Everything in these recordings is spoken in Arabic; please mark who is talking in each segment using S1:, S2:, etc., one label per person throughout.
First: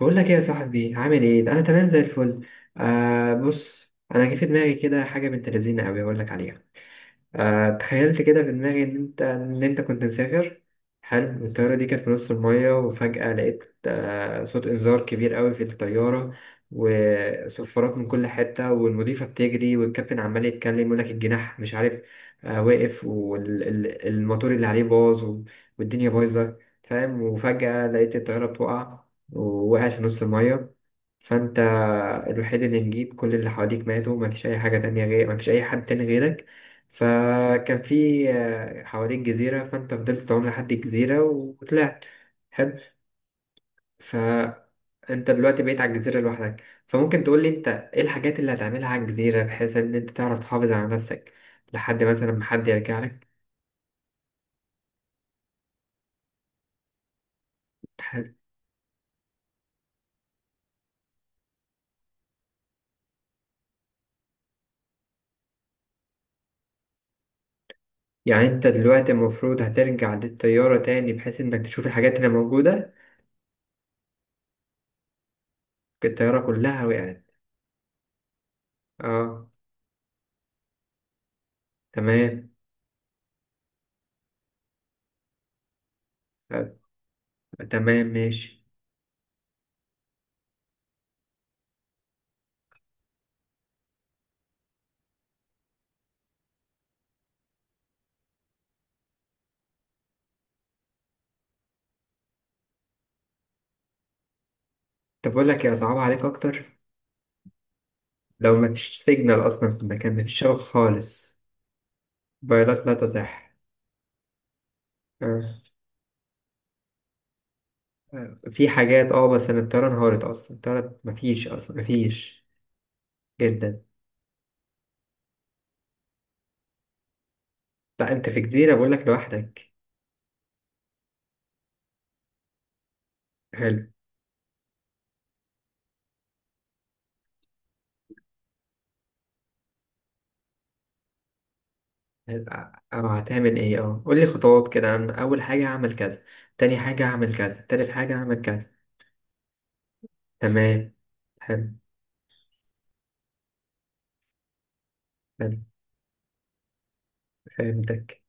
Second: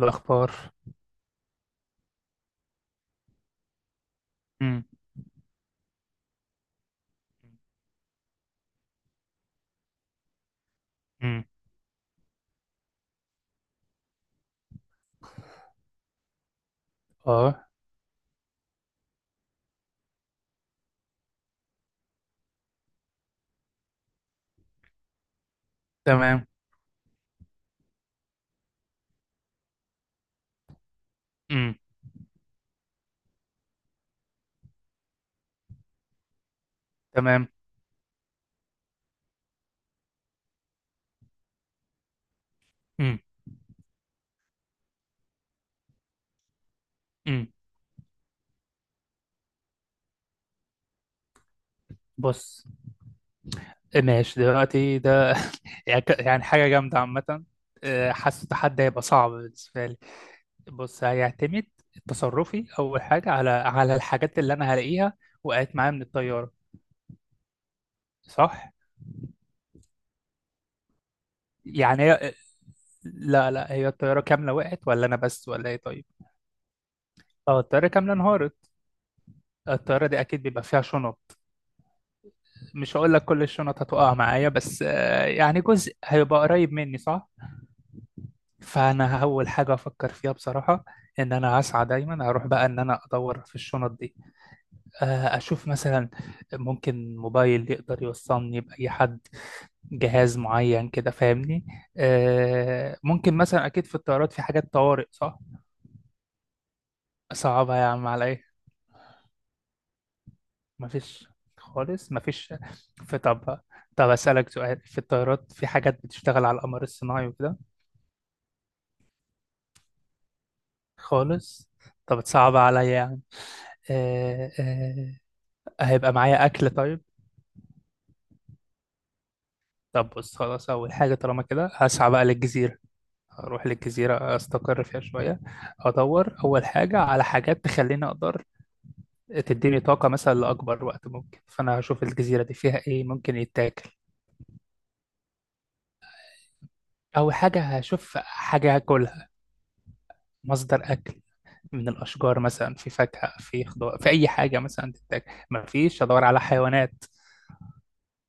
S1: بقول لك ايه يا صاحبي، عامل ايه. ده انا تمام زي الفل. بص، انا جه في دماغي
S2: مم.
S1: كده حاجه بنت لذينه قوي، اقول لك عليها. تخيلت كده في دماغي ان انت كنت مسافر.
S2: مم.
S1: حلو. الطياره دي كانت في نص الميه، وفجاه لقيت صوت انذار كبير قوي في الطياره،
S2: اه.
S1: وصفارات من كل حته، والمضيفه بتجري، والكابتن عمال يتكلم يقول لك الجناح مش عارف واقف، والموتور اللي عليه باظ والدنيا
S2: تمام.
S1: بايظه، فاهم. وفجاه لقيت الطياره بتقع، ووقعت في نص الميه. فانت
S2: مم.
S1: الوحيد اللي نجيت، كل اللي حواليك ماتوا، مفيش اي حاجه تانية غير، مفيش اي حد تاني غيرك.
S2: تمام.
S1: فكان في حواليك جزيرة، فأنت فضلت تعوم لحد الجزيرة وطلعت. حلو.
S2: مم.
S1: فأنت دلوقتي بقيت على الجزيرة لوحدك. فممكن
S2: مم.
S1: تقولي أنت، إيه الحاجات اللي هتعملها على الجزيرة بحيث إن أنت تعرف تحافظ على نفسك لحد مثلا ما
S2: بص،
S1: حد يرجع لك.
S2: ماشي دلوقتي ده. يعني يعني حاجة جامدة عامة.
S1: حلو.
S2: حاسس التحدي هيبقى صعب بالنسبة لي. بص، هيعتمد تصرفي أول حاجة على الحاجات اللي أنا هلاقيها، وقعت معايا من الطيارة،
S1: يعني أنت
S2: صح؟
S1: دلوقتي المفروض هترجع للطيارة تاني، بحيث إنك تشوف
S2: يعني
S1: الحاجات اللي
S2: هي،
S1: موجودة.
S2: لا لا، هي الطيارة كاملة وقعت ولا أنا بس ولا إيه طيب؟
S1: الطيارة كلها وقعت.
S2: اه، الطيارة كاملة انهارت.
S1: أه.
S2: الطيارة دي أكيد بيبقى فيها شنط.
S1: تمام.
S2: مش هقول لك كل الشنط هتقع معايا، بس يعني جزء هيبقى قريب
S1: آه،
S2: مني، صح.
S1: تمام ماشي.
S2: فانا اول حاجه افكر فيها بصراحه، ان انا هسعى دايما اروح بقى ان انا ادور في الشنط دي. اشوف مثلا ممكن موبايل يقدر يوصلني باي حد، جهاز معين كده، فاهمني. ممكن مثلا، اكيد في الطيارات في حاجات طوارئ،
S1: طب
S2: صح.
S1: أقول لك، يا صعب عليك أكتر،
S2: صعبه يا عم على ايه؟
S1: لو مفيش سيجنال أصلا في المكان، مفيش شبكة
S2: مفيش،
S1: خالص،
S2: خالص مفيش.
S1: موبايلات لا
S2: في،
S1: تصح.
S2: طب طب اسالك سؤال، في الطيارات
S1: آه.
S2: في حاجات بتشتغل على القمر الصناعي وكده.
S1: آه. في حاجات بس أنا الطيارة انهارت أصلا، الطيارة مفيش
S2: خالص.
S1: أصلا
S2: طب
S1: مفيش.
S2: تصعب عليا يعني.
S1: جدا.
S2: آه آه. هيبقى معايا أكل طيب.
S1: لا أنت في جزيرة بقولك لوحدك.
S2: طب بص، خلاص، أول حاجة طالما كده هسعى بقى للجزيرة. أروح
S1: حلو.
S2: للجزيرة، أستقر فيها شوية. أدور أول حاجة على حاجات تخليني أقدر، تديني طاقة مثلا لأكبر وقت ممكن، فأنا هشوف الجزيرة
S1: حلو.
S2: دي فيها إيه
S1: أو
S2: ممكن
S1: هتعمل إيه
S2: يتاكل.
S1: قولي خطوات كده، أنا أول حاجة هعمل كذا، تاني حاجة
S2: أول
S1: هعمل كذا،
S2: حاجة
S1: تالت حاجة
S2: هشوف
S1: هعمل كذا.
S2: حاجة هاكلها، مصدر
S1: تمام.
S2: أكل.
S1: حلو.
S2: من الأشجار مثلا، في فاكهة في خضار في أي حاجة مثلا تتاكل،
S1: حلو
S2: مفيش أدور على حيوانات.
S1: فهمتك.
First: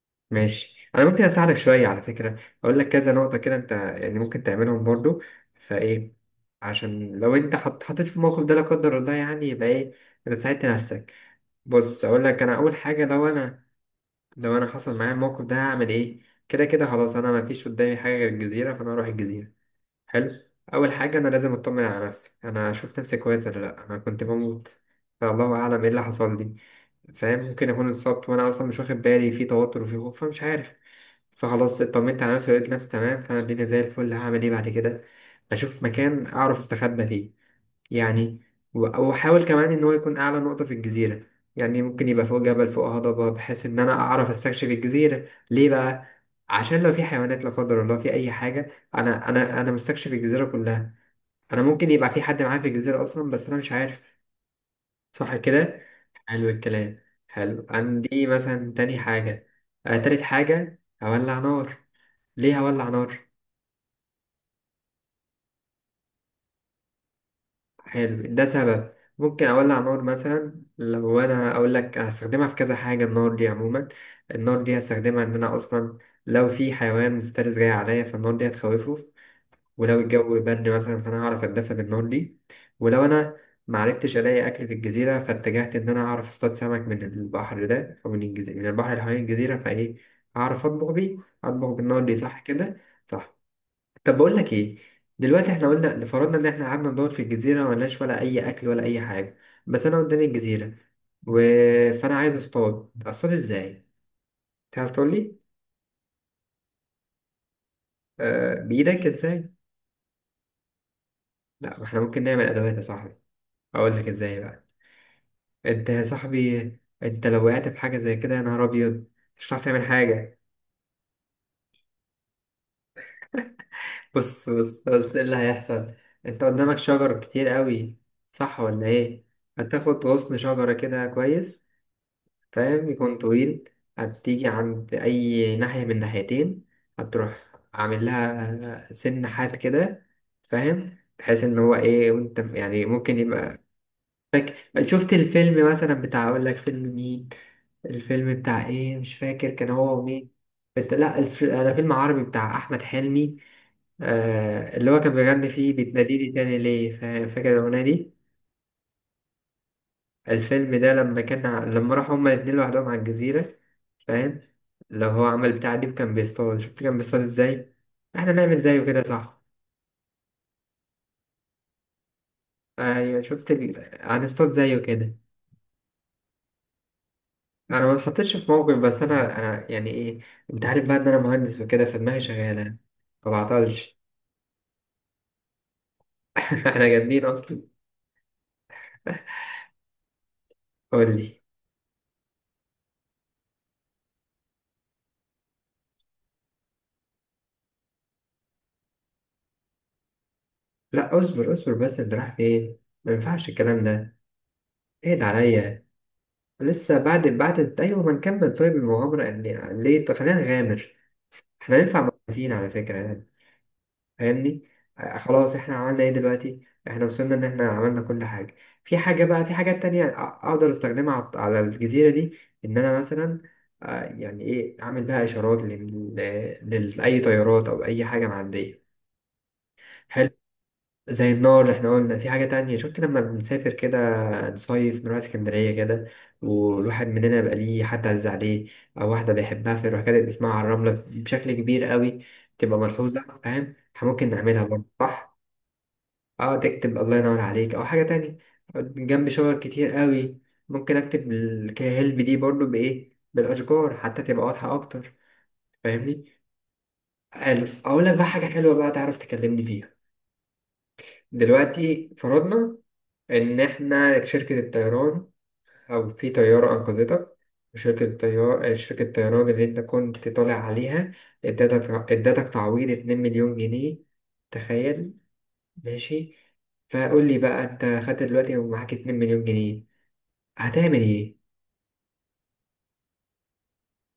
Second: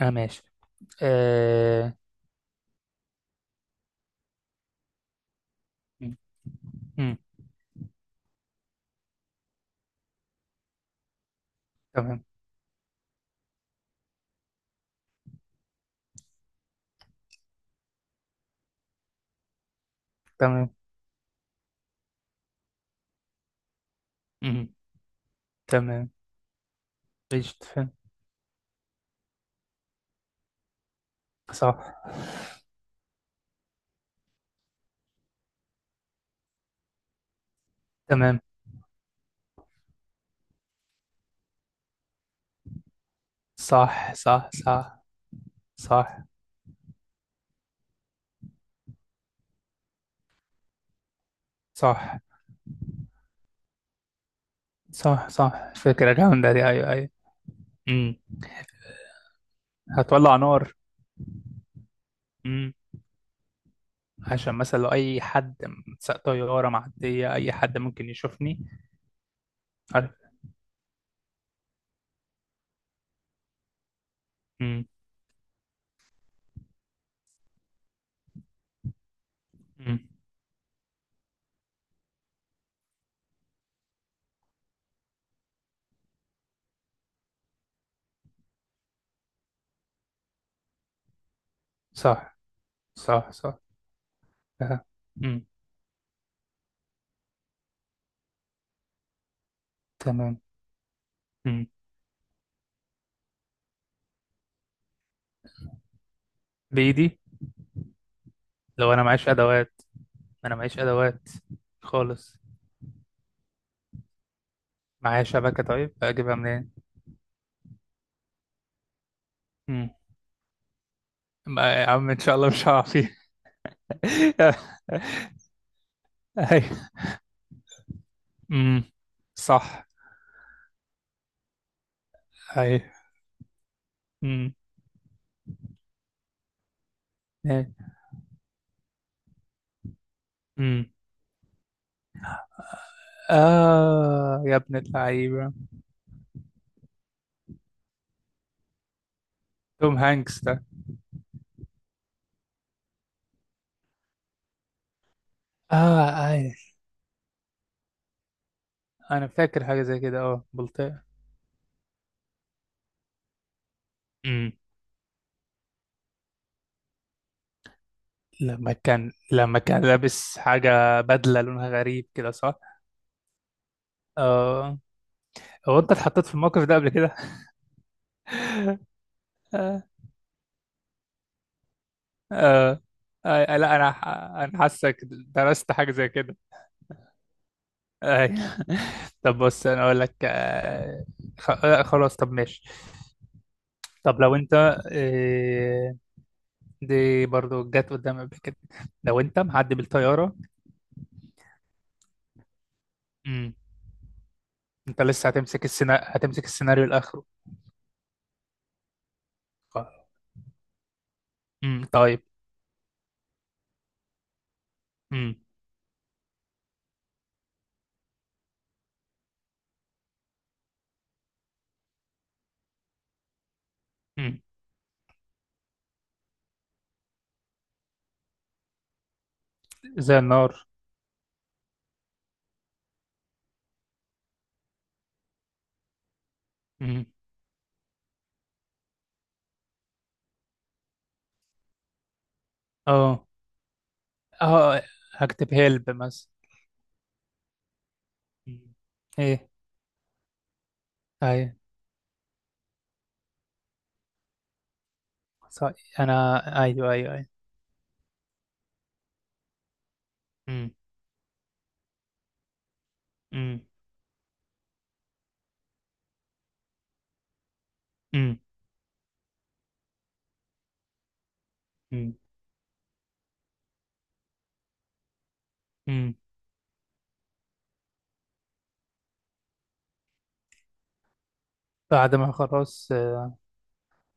S2: أنا ماشي.
S1: ماشي. انا ممكن اساعدك شويه
S2: آه.
S1: على فكره، اقول لك كذا نقطه كده انت يعني ممكن تعملهم برضو، فايه،
S2: مم. مم.
S1: عشان لو انت حطيت في الموقف ده لا قدر الله يعني، يبقى ايه، انت ساعدت نفسك. بص اقول
S2: تمام.
S1: لك، انا اول حاجه، لو انا حصل معايا الموقف ده هعمل ايه. كده كده خلاص، انا ما فيش قدامي حاجه غير الجزيره، فانا هروح الجزيره. حلو.
S2: تمام.
S1: اول حاجه انا لازم اطمن على نفسي، انا اشوف نفسي كويس ولا لا، انا كنت
S2: مم.
S1: بموت، فالله اعلم ايه اللي
S2: تمام.
S1: حصل لي، فاهم.
S2: قشطة،
S1: ممكن اكون
S2: فهم.
S1: اتصبت وانا اصلا مش واخد بالي، في توتر وفي خوف، فمش عارف.
S2: صح.
S1: فخلاص اطمنت على نفسي، لقيت نفسي تمام، فانا الدنيا زي الفل. هعمل ايه بعد كده؟ بشوف مكان اعرف استخبى فيه يعني،
S2: تمام.
S1: واحاول كمان ان هو يكون اعلى نقطة في الجزيرة، يعني ممكن يبقى فوق جبل، فوق هضبة، بحيث ان انا
S2: صح
S1: اعرف
S2: صح
S1: استكشف
S2: صح.
S1: الجزيرة. ليه بقى؟
S2: صح
S1: عشان لو في حيوانات لا قدر الله، في اي حاجة، انا مستكشف الجزيرة كلها. انا ممكن يبقى
S2: صح
S1: في حد معايا في الجزيرة اصلا بس انا مش عارف.
S2: صح
S1: صح
S2: صح.
S1: كده.
S2: فكرة
S1: حلو
S2: جامدة دي، أيوه
S1: الكلام،
S2: أيوه.
S1: حلو.
S2: مم.
S1: عندي مثلا تاني حاجة، تالت
S2: هتولع نار.
S1: حاجة، هولع نار. ليه
S2: مم.
S1: هولع نار؟
S2: عشان مثلا لو أي حد، سواق طيارة معدية، أي حد ممكن
S1: حلو، ده
S2: يشوفني.
S1: سبب ممكن أولع نار
S2: عارف.
S1: مثلا. لو أنا أقول لك، هستخدمها في كذا حاجة النار دي عموما. النار دي
S2: مم.
S1: هستخدمها إن أنا أصلا لو في حيوان مفترس جاي عليا، فالنار دي هتخوفه.
S2: مم.
S1: ولو الجو برد مثلا، فأنا هعرف أتدفى بالنار دي. ولو أنا معرفتش ألاقي أكل في الجزيرة، فاتجهت إن أنا أعرف أصطاد سمك من البحر ده، أو من الجزيرة، من البحر اللي حوالين الجزيرة، فإيه، أعرف أطبخ بيه، أطبخ بالنار دي.
S2: صح
S1: صح كده.
S2: صح
S1: صح.
S2: صح.
S1: طب بقول لك إيه،
S2: أها. مم.
S1: دلوقتي إحنا قلنا لفرضنا إن إحنا قعدنا ندور في الجزيرة، ملناش ولا أي أكل ولا أي حاجة، بس أنا قدامي
S2: تمام.
S1: الجزيرة و...
S2: مم.
S1: فأنا عايز أصطاد، أصطاد إزاي؟ تعرف تقول لي؟
S2: بإيدي.
S1: آه
S2: لو أنا
S1: بإيدك
S2: معيش
S1: إزاي؟
S2: أدوات، أنا معيش أدوات.
S1: لا ما إحنا ممكن
S2: خالص.
S1: نعمل أدوات يا صاحبي. أقول لك إزاي بقى.
S2: معايا شبكة
S1: انت
S2: طيب
S1: يا
S2: أجيبها
S1: صاحبي،
S2: منين؟
S1: انت لو وقعت في حاجة زي كده يا نهار ابيض، مش هتعرف تعمل حاجة.
S2: ما يا عم ان شاء الله مش هقع فيه.
S1: بص بص بص، ايه اللي هيحصل. انت
S2: اي.
S1: قدامك شجر كتير قوي، صح
S2: امم.
S1: ولا ايه.
S2: صح.
S1: هتاخد غصن شجرة كده كويس،
S2: اي.
S1: فاهم، يكون طويل. هتيجي
S2: امم.
S1: عند اي ناحية من ناحيتين، هتروح
S2: إيه.
S1: عامل لها سن حاد كده،
S2: امم.
S1: فاهم، بحيث ان هو ايه، وانت يعني ممكن يبقى.
S2: اه.
S1: فاكر
S2: يا ابن
S1: شفت
S2: اللعيبه!
S1: الفيلم مثلا بتاع، اقول لك فيلم مين. الفيلم بتاع ايه، مش فاكر كان
S2: توم
S1: هو ومين.
S2: هانكس ده.
S1: بت... لا الف... انا فيلم عربي بتاع احمد حلمي. اللي هو كان بيغني فيه
S2: اه.
S1: بتناديني
S2: اي،
S1: تاني ليه، فاكر الاغنيه دي.
S2: انا فاكر حاجه زي كده، اه،
S1: الفيلم ده
S2: بلطيء.
S1: لما لما راحوا هما الاتنين لوحدهم على الجزيره، فاهم.
S2: امم.
S1: لو هو عمل بتاع دي كان بيصطاد، شفت كان بيصطاد ازاي، احنا نعمل
S2: لما
S1: زيه كده
S2: كان
S1: صح.
S2: لما كان لابس حاجه، بدله لونها غريب كده، صح.
S1: ايوه شفت هنصطاد زيه
S2: اه.
S1: كده.
S2: هو انت اتحطيت في الموقف ده قبل كده؟
S1: انا ما اتحطيتش في موقف، بس انا
S2: آه.
S1: يعني ايه، انت عارف بقى ان انا مهندس وكده، فدماغي شغاله يعني،
S2: آه.
S1: ما
S2: آه. لا انا
S1: بعطلش.
S2: حاسك درست حاجه زي كده.
S1: احنا جامدين اصلا.
S2: أي. طب بص، انا اقول لك،
S1: قول لي.
S2: خلاص طب ماشي. طب لو انت، آه، دي برضو جت قدام قبل كده، لو انت معدي بالطياره.
S1: لا اصبر اصبر، بس انت رايح فين، ما ينفعش
S2: امم.
S1: الكلام ده.
S2: انت
S1: اهد
S2: لسه
S1: عليا.
S2: هتمسك السيناريو
S1: لسه
S2: الاخره.
S1: بعد ايوه، ما نكمل طيب المغامره، ان ليه. طب خلينا نغامر، احنا ينفع
S2: طيب.
S1: موقفين على فكره يعني. فاهمني.
S2: امم.
S1: خلاص احنا عملنا ايه دلوقتي؟ احنا وصلنا ان احنا عملنا كل حاجة. في حاجة بقى، في حاجات تانية اقدر استخدمها على الجزيرة دي، ان انا مثلا،
S2: امم.
S1: يعني ايه، اعمل بها اشارات لاي طيارات او اي حاجة معدية.
S2: زي
S1: حلو،
S2: النار.
S1: زي النار اللي احنا قلنا. في حاجة تانية، شفت لما بنسافر كده، نصيف، نروح اسكندرية كده، والواحد
S2: امم.
S1: مننا يبقى ليه حد عز عليه، أو واحدة بيحبها، فيروح كاتب اسمها على الرملة بشكل كبير قوي، تبقى
S2: اه
S1: ملحوظة، فاهم؟ احنا ممكن نعملها
S2: اه.
S1: برضه صح؟
S2: هكتب هيلب مثلا.
S1: اه تكتب الله ينور عليك او حاجه تانية،
S2: مم.
S1: جنب
S2: ايه.
S1: شجر كتير قوي. ممكن اكتب
S2: ايوه،
S1: الكاهلب دي برضو بايه، بالاشجار حتى تبقى واضحه اكتر،
S2: صحيح.
S1: فاهمني.
S2: انا، ايوه ايوه ايوه.
S1: حلو، اقول لك بقى حاجه حلوه بقى، تعرف تكلمني فيها.
S2: امم.
S1: دلوقتي فرضنا ان
S2: امم.
S1: احنا شركه الطيران، او في طياره انقذتك،
S2: امم.
S1: شركة الطيران اللي انت كنت طالع عليها، ادتك تعويض 2 مليون جنيه. تخيل.
S2: امم.
S1: ماشي. فقول لي بقى، انت خدت دلوقتي ومعاك 2 مليون جنيه، هتعمل ايه.
S2: بعد ما خلاص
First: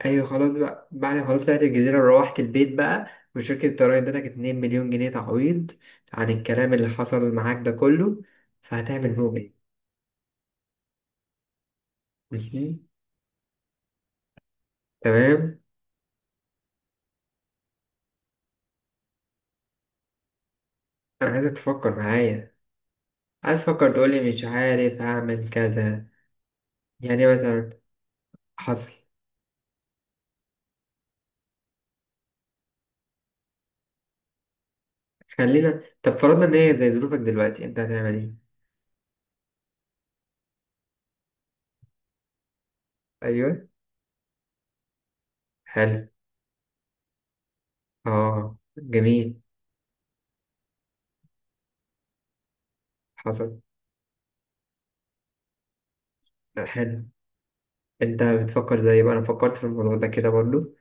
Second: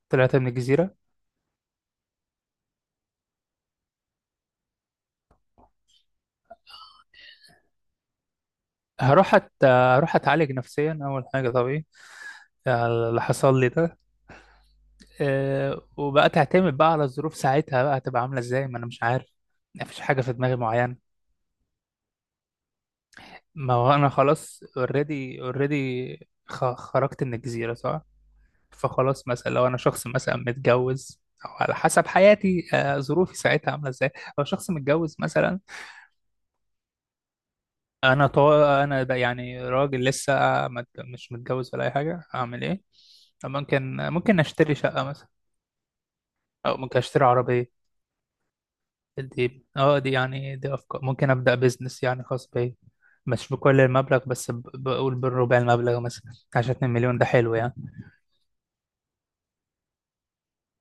S1: ايوه
S2: طلعت من
S1: خلاص بقى،
S2: الجزيره،
S1: بعد ما خلاص طلعت الجزيره، روحت البيت بقى، وشركه الضرايب ادتك 2 مليون جنيه تعويض عن الكلام اللي حصل معاك ده كله، فهتعمل بهم ايه.
S2: هروح اتعالج نفسيا اول حاجه، طبيعي.
S1: ماشي
S2: يعني اللي حصل لي ده.
S1: تمام.
S2: أه. وبقى تعتمد بقى على الظروف ساعتها بقى هتبقى عامله ازاي، ما انا مش عارف. مفيش حاجه في دماغي معينه.
S1: انا عايزك تفكر معايا، عايز
S2: ما
S1: تفكر
S2: هو
S1: تقول
S2: انا
S1: لي مش
S2: خلاص،
S1: عارف
S2: اوريدي
S1: هعمل كذا.
S2: اوريدي، خرجت
S1: يعني
S2: من الجزيره،
S1: مثلا،
S2: صح.
S1: حصل.
S2: فخلاص مثلا لو انا شخص مثلا متجوز، او على حسب حياتي ظروفي ساعتها عامله ازاي. لو شخص متجوز مثلا.
S1: خلينا، طب فرضنا ان هي زي ظروفك دلوقتي، انت هتعمل
S2: انا
S1: ايه.
S2: بقى يعني راجل لسه، مش متجوز ولا اي حاجه، اعمل ايه؟
S1: ايوه.
S2: ممكن، اشتري شقه مثلا،
S1: حلو.
S2: او ممكن اشتري عربيه.
S1: اه جميل.
S2: دي دي، يعني دي افكار، ممكن ابدا بزنس يعني خاص بيا. مش
S1: حصل.
S2: بكل المبلغ، بس بقول بالربع المبلغ مثلا، عشان 2
S1: حلو.
S2: مليون ده حلو يعني.
S1: انت بتفكر زي بقى انا فكرت في الموضوع ده كده برضو،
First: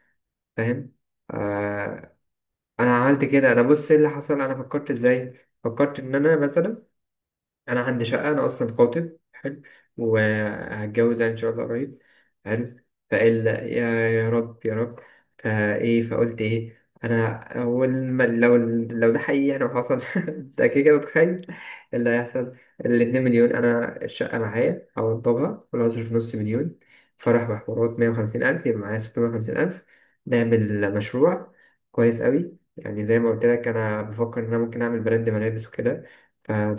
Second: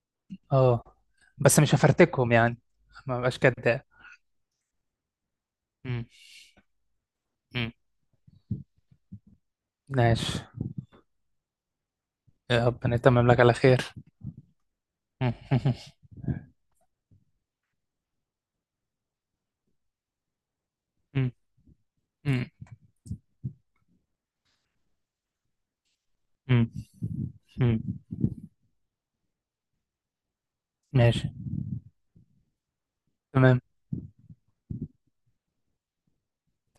S2: اه
S1: فاهم.
S2: بس مش
S1: آه
S2: هفرتكهم يعني،
S1: انا
S2: ما
S1: عملت
S2: بقاش
S1: كده، انا
S2: كداب.
S1: بص ايه اللي حصل، انا فكرت ازاي. فكرت
S2: مم.
S1: ان انا مثلا،
S2: مم.
S1: انا عندي شقه، انا اصلا خاطب، حلو،
S2: ماشي.
S1: وهتجوز يعني ان شاء الله قريب،
S2: يا
S1: حلو.
S2: ربنا يتمم لك
S1: فقال
S2: على خير.
S1: يا رب يا رب.
S2: مم.
S1: فايه، فقلت ايه انا، اول ما لو، لو ده حقيقي يعني وحصل، ده كده كده
S2: مم.
S1: تخيل اللي
S2: مم.
S1: هيحصل. الاتنين مليون، انا الشقه معايا هوضبها، ولا هصرف نص
S2: مم.
S1: مليون، فرح
S2: مم.
S1: بحوارات، 150 ألف، يبقى معايا 650 ألف، نعمل
S2: ماشي.
S1: مشروع كويس قوي، يعني زي ما قلت
S2: تمام
S1: لك، أنا بفكر إن أنا ممكن أعمل براند ملابس وكده،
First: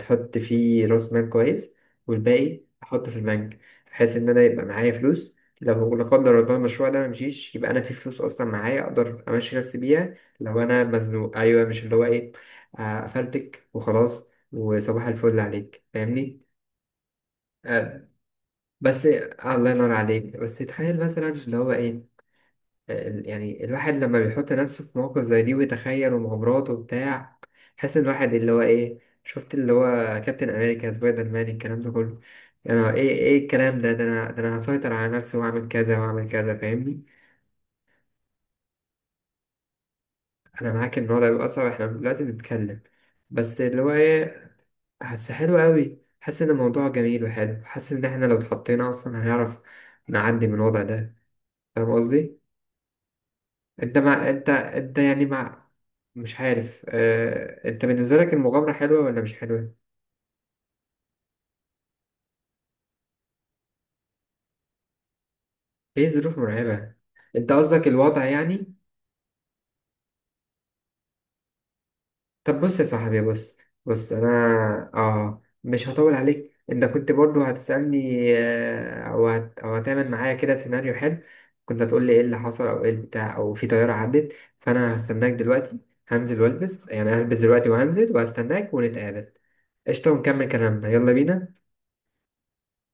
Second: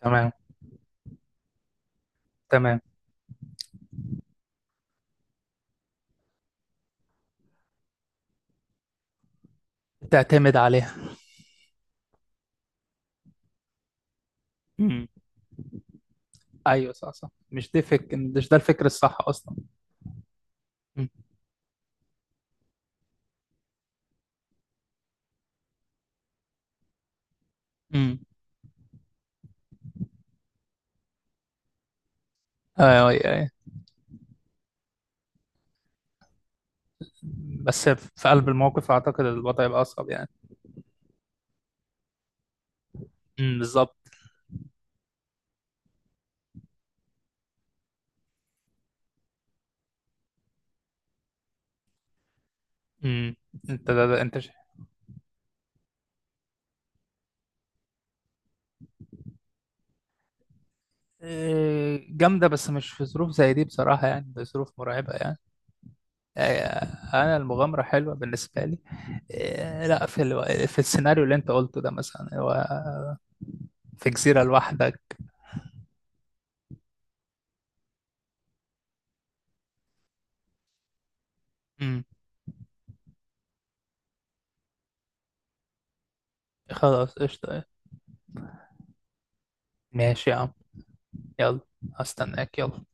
S2: تمام
S1: فيه راس مال كويس، والباقي
S2: تمام.
S1: احطه في البنك، بحيث ان انا يبقى معايا فلوس، لو لا قدر الله المشروع ده ممشيش، يبقى انا في فلوس اصلا معايا، اقدر امشي نفسي بيها
S2: تعتمد
S1: لو انا
S2: عليها.
S1: مزنوق، ايوه مش اللي هو ايه، افلتك وخلاص، وصباح
S2: مم.
S1: الفل عليك، فاهمني.
S2: ايوه صح صح، مش دي
S1: آه،
S2: مش ده الفكر
S1: بس
S2: الصح اصلا.
S1: الله ينور عليك، بس تخيل
S2: مم.
S1: مثلا اللي هو ايه، يعني الواحد لما بيحط نفسه في مواقف زي دي ويتخيل، ومغامرات وبتاع، حاسس ان
S2: مم.
S1: الواحد اللي هو ايه، شفت اللي هو، كابتن امريكا، سبايدر مان، الكلام ده كله، يعني
S2: ايوه
S1: ايه،
S2: ايوه
S1: ايه
S2: أيوة.
S1: الكلام ده، ده انا هسيطر على نفسي واعمل كذا واعمل كذا، فاهمني.
S2: بس في قلب الموقف اعتقد الوضع يبقى اصعب يعني.
S1: انا معاك ان الوضع بيبقى صعب، احنا دلوقتي بنتكلم،
S2: امم،
S1: بس اللي هو
S2: بالظبط.
S1: ايه، حاسس حلو قوي، حاسس ان الموضوع جميل وحلو، حاسس ان احنا لو اتحطينا اصلا هنعرف نعدي من الوضع ده، فاهم قصدي.
S2: امم. انت، ده انت
S1: انت انت يعني مع، مش عارف انت بالنسبة لك المغامرة حلوة ولا مش حلوة؟
S2: إيه، جامده بس مش في ظروف زي دي بصراحه يعني، ده ظروف مرعبه يعني.
S1: ايه ظروف
S2: إيه،
S1: مرعبة؟
S2: انا
S1: انت
S2: المغامره
S1: قصدك
S2: حلوه
S1: الوضع
S2: بالنسبه
S1: يعني؟
S2: لي. إيه، لا في في السيناريو اللي انت قلته ده مثلا،
S1: طب
S2: هو
S1: بص يا صاحبي، بص،
S2: في
S1: بص انا،
S2: جزيره لوحدك.
S1: اه مش هطول عليك، انت كنت برضو هتسألني، او هتعمل معايا كده سيناريو حلو، كنت
S2: امم.
S1: هتقول لي ايه اللي حصل، او ايه بتاع، او في طيارة عدت. فانا هستناك دلوقتي، هنزل والبس يعني،
S2: خلاص
S1: هلبس
S2: قشطه.
S1: دلوقتي وهنزل وهستناك ونتقابل. قشطة
S2: ماشي يا
S1: ونكمل
S2: عم،
S1: كلامنا، يلا بينا.
S2: يلا. هستناك، يلا.